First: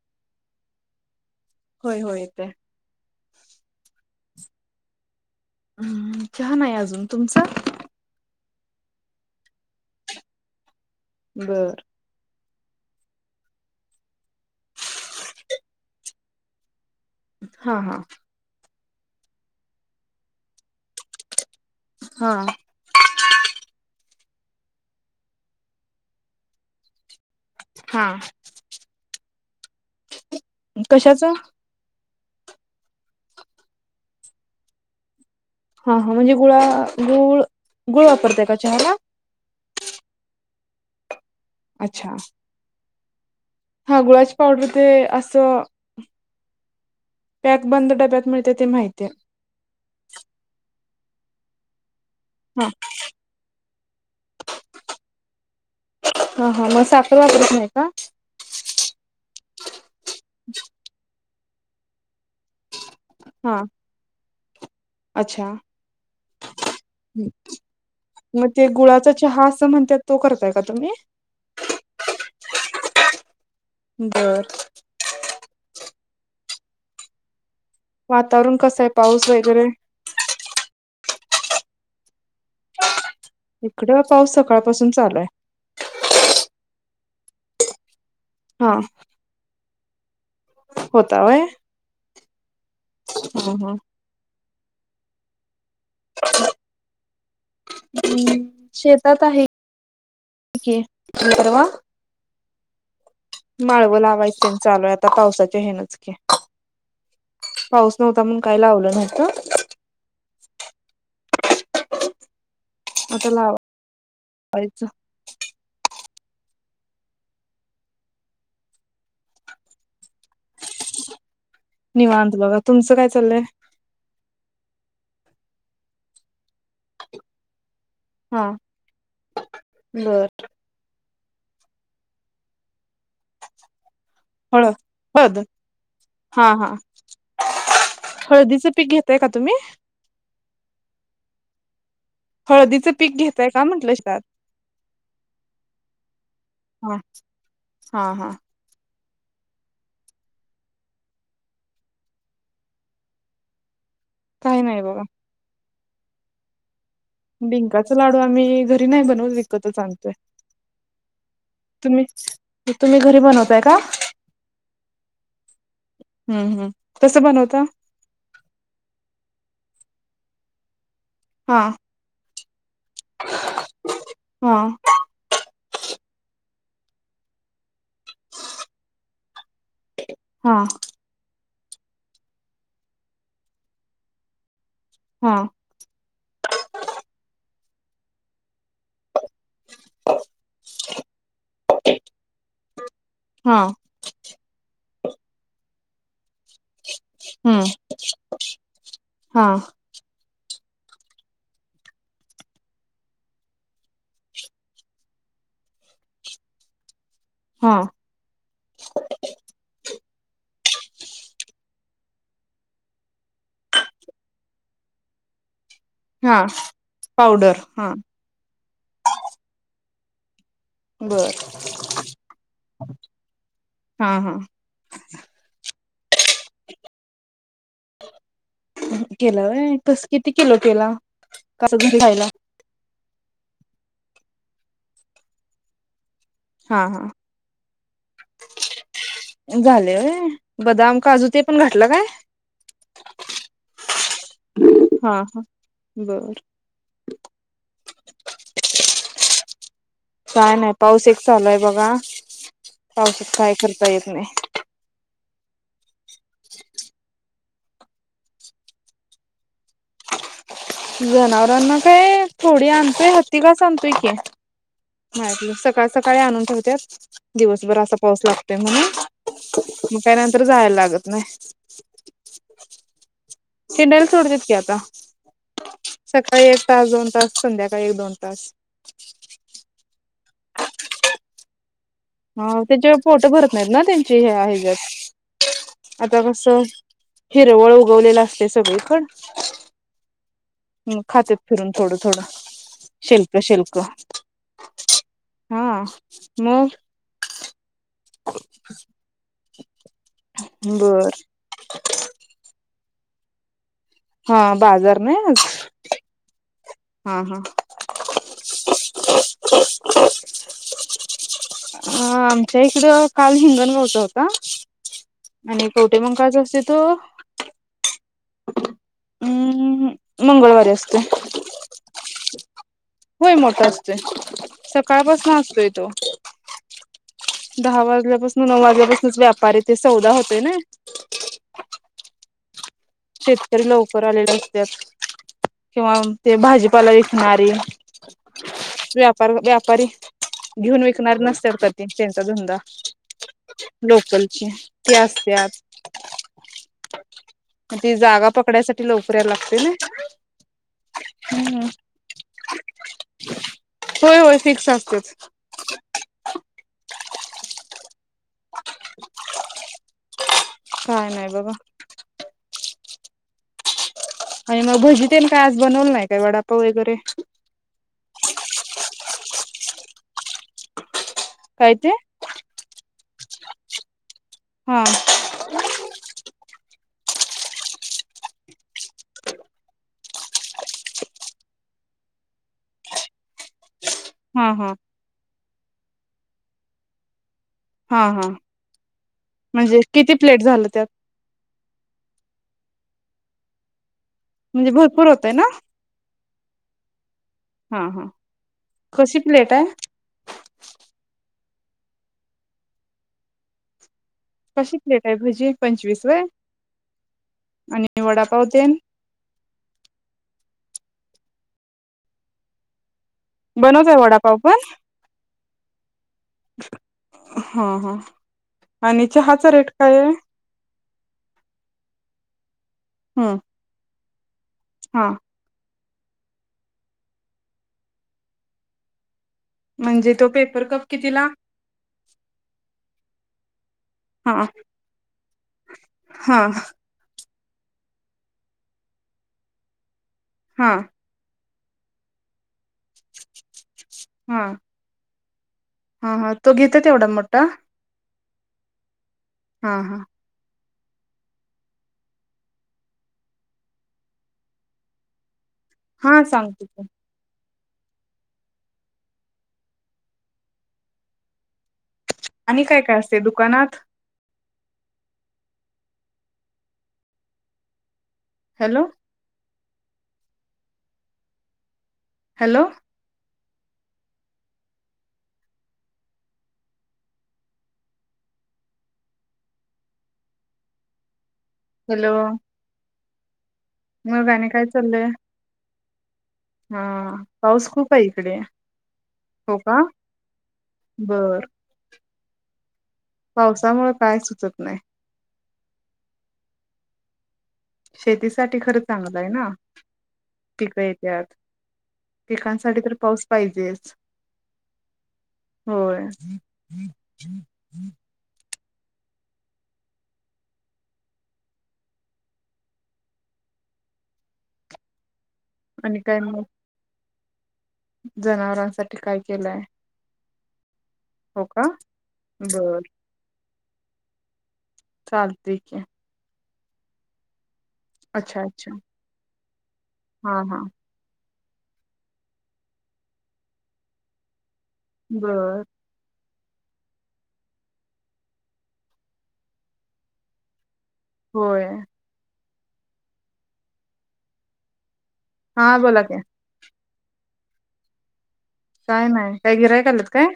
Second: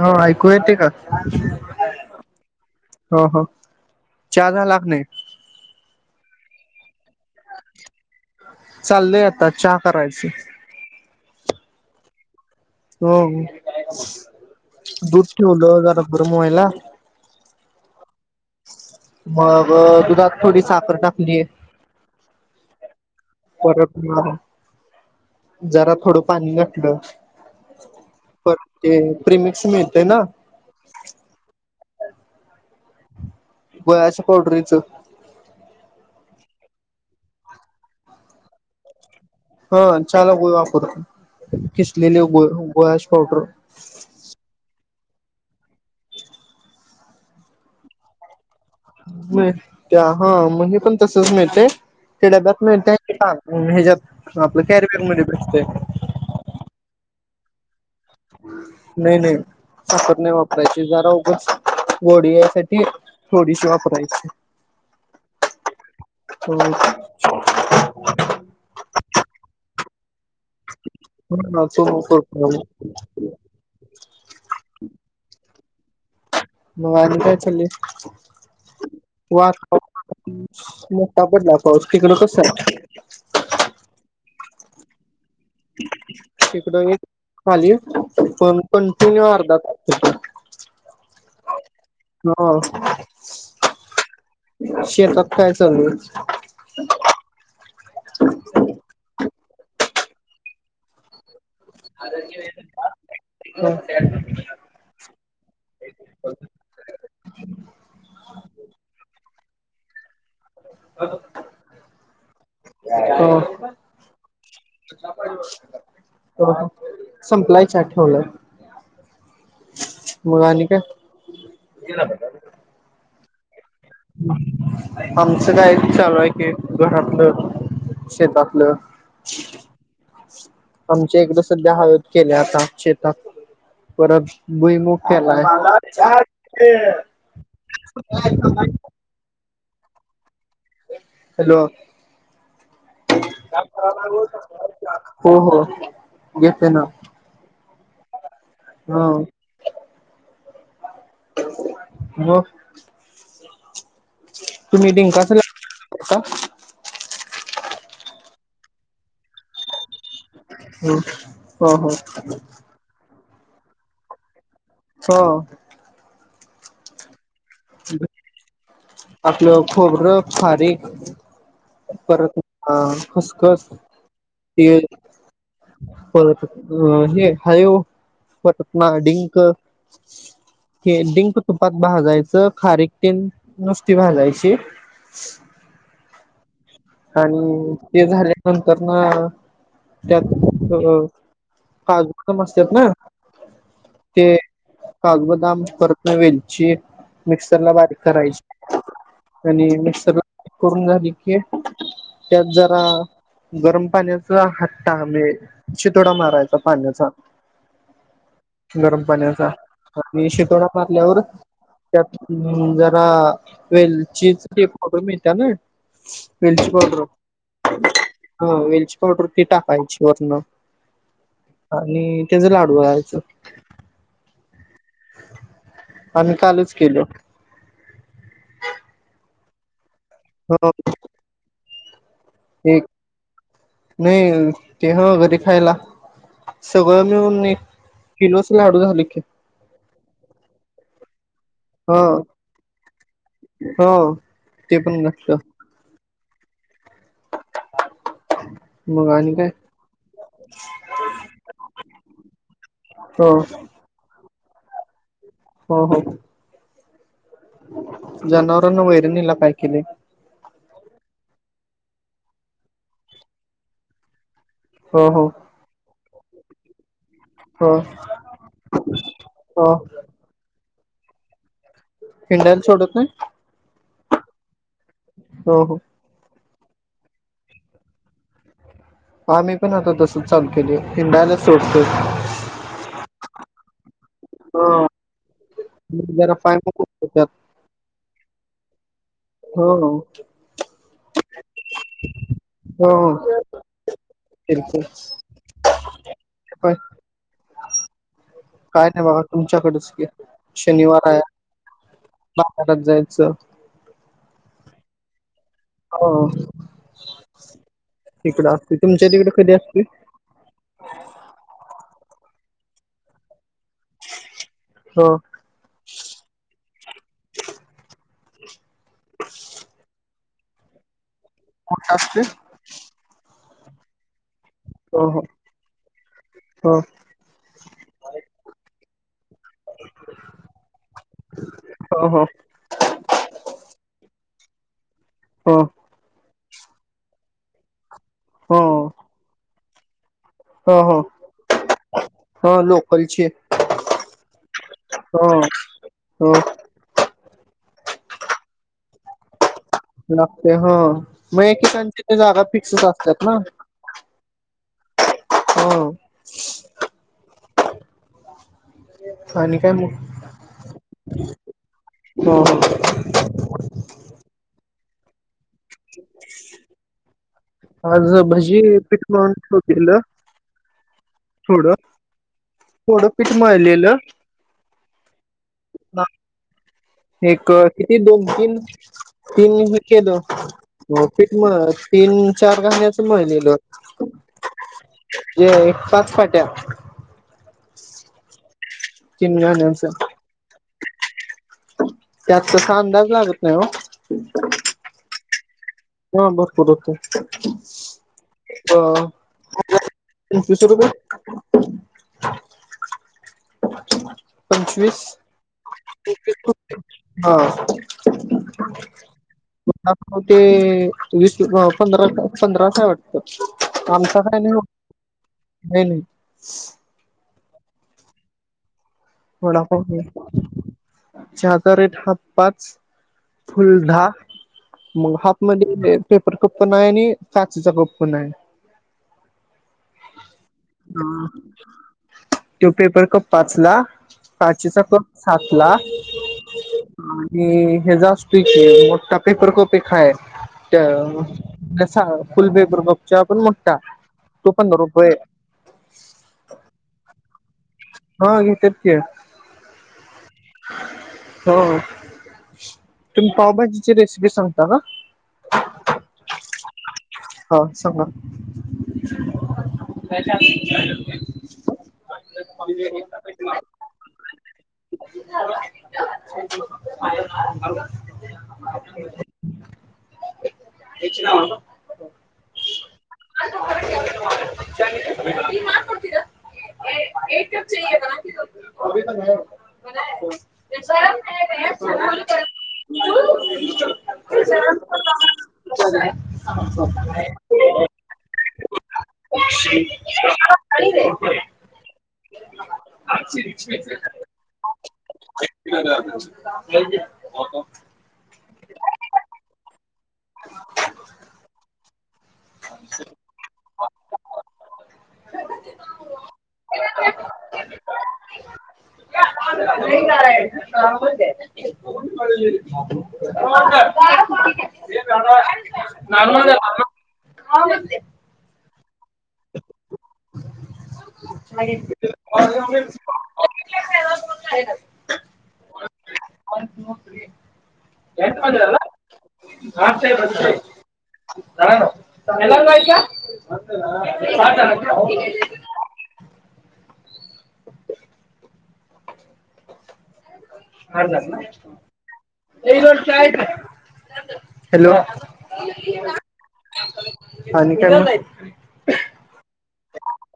हो ऐकू येते का? होय होय येतेय. हो हो चहा झाला क नाय? हम्म चहा नाय अजून तुमचा? चाललंय आता चहा करायची. बरं हो दूध ठेवायला जरा गरम होयला. हा हा. मगं दुधात थोडी साखर टाकलीय हा. परत मग जरा थोडं पाणी घातलं. हा पण ते प्रिमिकिक्स मिळतय ना कशाचा? गोळाच्या पोड्रीचा. हा हा म्हणजे गुळा गुळ गुळ वापरतय का चहाला? हा चहाला गुळ वापरतो अच्छा खिसलेले गुळ गुळाचं पावडर. हा गुळाची पावडर ते असं पॅक बंद डब्यात मिळते ते माहितीय. त्या हा मग हे पण तसच मिळतेय ते ड्याब्यात हा मिळते हेज्यात आपलं कॅरिबॅग मध्ये भेटते. हा हा म साखर वापरत नाही का? नाही नाही साखर नाही वापरायची जरा उघच गोडी या सा ठी हा थोडीशी वापरायची. अच्छा! म ते गुळाचा चहा असं म्हणत्यात तो करताय का तुम्ही? [unintelligible] बरं म आणि काय चाललय? वातावरण कसं आहे पाऊस वगैरे? मोठा पडला पाऊस तिकडं कसं आहे? इकडं पाऊस सकाळपासून चालू हाय. हिकडं एक आली पण हा कंटिन्यू अर्धा तास होता होय. हो हा शेतात काय चालूय? [inaudible] हम् शेतात आहे की, बरवा आहे माळवं लावायचं तेन चालूय आता. आता पावसाच्या हेनं चं की पाऊस नव्हता म्हणून काय लावलं नव्हतं. आता हो. लावायचं संपलाय चहा ठेवलाय. मं आणि काय निवांत बघा तुमचं काय चाललंय. आमचं काय चालू आहे की घरातलं शेतातलं बरं. आमच्या इकडं सध्या हळद केल्या आता शेतात परत हळ भुईमूग हळद केलाय. हा हा ते का तुम्ही हॅलो हळदीचं पीक घेताय का म्हटलं शेतात हो हो घेते ना, हा हा हा हा मंग काही नाही तुमी बघा डिंकाचं लाडू करता. डिंकाचं लाडू आम्ही घरी नाही बनवतं विकतच आणतोय. हम्म हा हा. ते तुम्ही घरी बनवताय का? [inaudible] हम्म हम् कसं बनवता? आपलं खोबरं, खारीक हा परत ह खसखस हा ते परत अ हे हयो परत ना डिंक हा हे डिंक तुपात भाजायच. खारीक तेन नुसती भाजायची. हा आणि ते झाल्यानंतरनं त्यात अ काजूत पण असत्यात ना हा ते काजू बदाम परत वेलची हम्म मिक्सरला बारीक करायची हा आणि मिक्सरला करून झाली की त्यात जरा गरम पाण्याचा हात्टा म्हणजे शितोडा मारायचा पाण्याचा हा गरम पाण्याचा आणि शितोडा मारल्यावर त्यात जरा वेलचीच ते पावडर मिळत्या नई हा वेलची पावडर ह वेलची पावडर ते टाकायची वरणं बर आणि त्याच लाडू वळायच. हा हा आम्ही कालच केल. केलं व्हयं कस किती किलो केलं. कसं तु खायला [unintelligible] ते नाही ते ह घरीे खायला. हा सगळं हा मिळून एक, किलोच लाडू झाल‌ की. झाले होय. बदाम काजू ते पण घातलं ह काय? हो. ते पण घातलं. बरं. मग आणि काय, काय नाही पाऊस एक चालूय बघा, हो पावसात काय करता येत नाही. हो हो. [inaudible] जनावरांना वैरणीला काय केले? जनावरांना काय थोडी आणतोय, हत्तीकास आणतोय की हो हो मळ्यातल स सकाळ सकाळी आणून ठेवत्यात हो दिवसभर असा पाऊस लागतोय हो म्हणून. त्या नंतर जायला लागत नाही. हिंडायला सोडत नाही. हिंडायला सोडत्यात की आता. हो हो सकाळी एक तास दोन तास संध्याकाळी एक दोन तास आम्ही पण आता तसंच चालू केलोय हिंडायलाच सोडतोय. हो. तेच्यी पोट भरत नाहीत ना त्यांची हे या हेजात. हो आता जरा पाय कसं, मोकळेतात हिरवळ उगवलेलं असतंय सगळीकडं. हो हो. हं.. खातेत फिरून थोडं थोडं हो शिल्क शिल्क. बिलकुल हा मग. काय नाही बघा तुमच्याकडचं की, शनिवार बर आहे [unintelligible] जायचं. हां. बाजार नाही आज. हो हा तिकड असतो. तुमच्या तिकडे कधी असतोय. अं आमच्या इकडे काल हिंगण ब हो का, हो आणि कवठेमंकाळचं‌ असतोय तो. हम्म.. मंगळवारी असतोय. कुठे असतोय? होय, मोठा असतोय. हो सकाळपासून असतोय तो, हो दहा वाजल्यापासून नऊ वाजल्यापासूनच व्यापारी ते सौदा होतंय नी. हा.. हा.. शेतकरी लवकर आलेले असत्यात. हो. किंवा ते भाजीपाला विकणारी हो व्यापार -व्यापारी. हो घेऊन हो विकणार नसतात‌ ते, त्यांचा धंदा हो लोकलची लोकलची ती हो असतात. हो. मग ती जागा पकडायसाठी लवकर यायला लागते नी. लागते हो. मग एकेकांची जागा फिक्सच असत्यात ना. होय.. होय.. फिक्स असतेच. हो. आणि काय मग, काय नाही बघा हां.. आणि मग भजी तेन काय, आज बनवलं नाही काय वडापाव वगैरे, आज भजी पिठं मळून ठेवलेलं. थोडं काय ते, थोडं पीठ मळलेलं. हां. एक किती दोन तीन, तीन केलो. बहुतेक मग तीन चार घाण्याचं मळलेलो. हा हा हो एक पाच पाट्या हा हा तीन म्हणजे गाण्यांच किती प्लेट झालं त्यात त्यात तसा अंदाज लागत नाय ओ. म्हणजे भरपूर होतय ना हा भरपूर होतय हा हा हा कशी प्लेट आहे तीन किती रुपये? कशी पंचवीस प्लेट आहे भजी पंचवीस व्हय हा आणि वडापाव [unintelligible] ते वीस पंधरा पंधराचं हाय वाटत बनवताय आमचा वडापाव काय नाय ओ पण नाही नाही. हा हा आणि चहा वडापाव घे चहाका रेट हाफ पाच हम्म फुल्ल धा हा मग, हाप म्हणजे पेपर कप पण नाही, आणि काचेचं कप पण नाही. म्हणजे तो पेपर कप कितीला? तो पेपर कप पाचला हा काचेचा कप सातला हा आणि हेजा असत्योय की मोठा पेपर कप एक हाय हा त्या जसा फुल पेपर कप च्या पण मोठा हा तो पंधरा रुपये हा हा तो घेतात येवढा मोठा हा घेत्यात की हा हा हो. तुम्ही पावभाजीची रेसिपी सांगता का? हा सांगते पण हा सांगा [unintelligible] [unintelligible] आणि काय काय असते दुकानात हॅलो तेची नाव कां हॅलो [unintelligible] [unintelligible] हॅलो मग आणि काय चाललंय [unintelligible] हा पाऊस खूप हाय इकडे हो का बर [unintelligible] [unintelligible] हाय पावसामुळे काय सुचत नाही की आता शेतीसाठी खरं चांगलंय ना पिकं येत्यात पिकांसा साठी तर पाऊस पाहिजे होय. [unintelligible] [inaudible] [unintelligible] आणि काय म हा नमस्ते जनावरांसा ठी काय केलाय [unintelligible] ओ टी बर पी [unintelligible] दोन रायलत चालतय की वन टू थ्री अच्छा अच्छा. हा हा [unintelligible] [unintelligible] बर [inaudible] हरलात ना. होय हॅलो हा बोला की आणि काय काय नाही. काही गिरायीक आलेत काय.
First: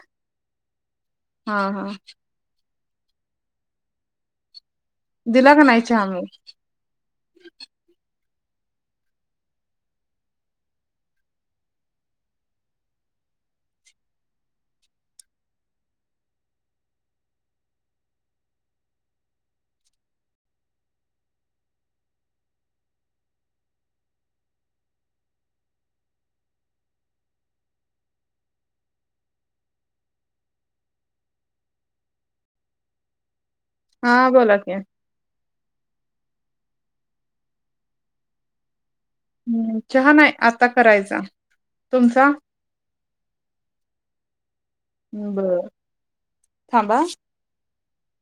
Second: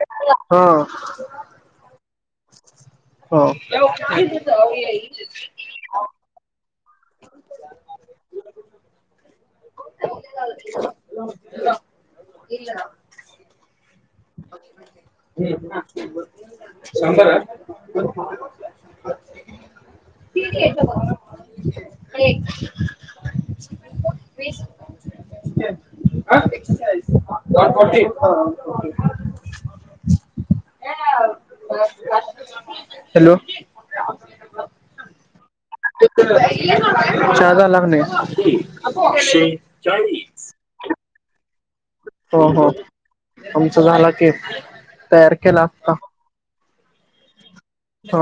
हा हा हा हो दिला का नाही चहा मग. [unintelligible] [unintelligible] [unintelligible] [unintelligible] सांभार [unintelligible] [unintelligible] एक्साईज हॅलो हा बोला की. चहा झाला की नाही. हम्म, चहा नाही. आता करायचा. तुमचा हो हो आमचा झाला की. तयार केला बर आता. थांबा हो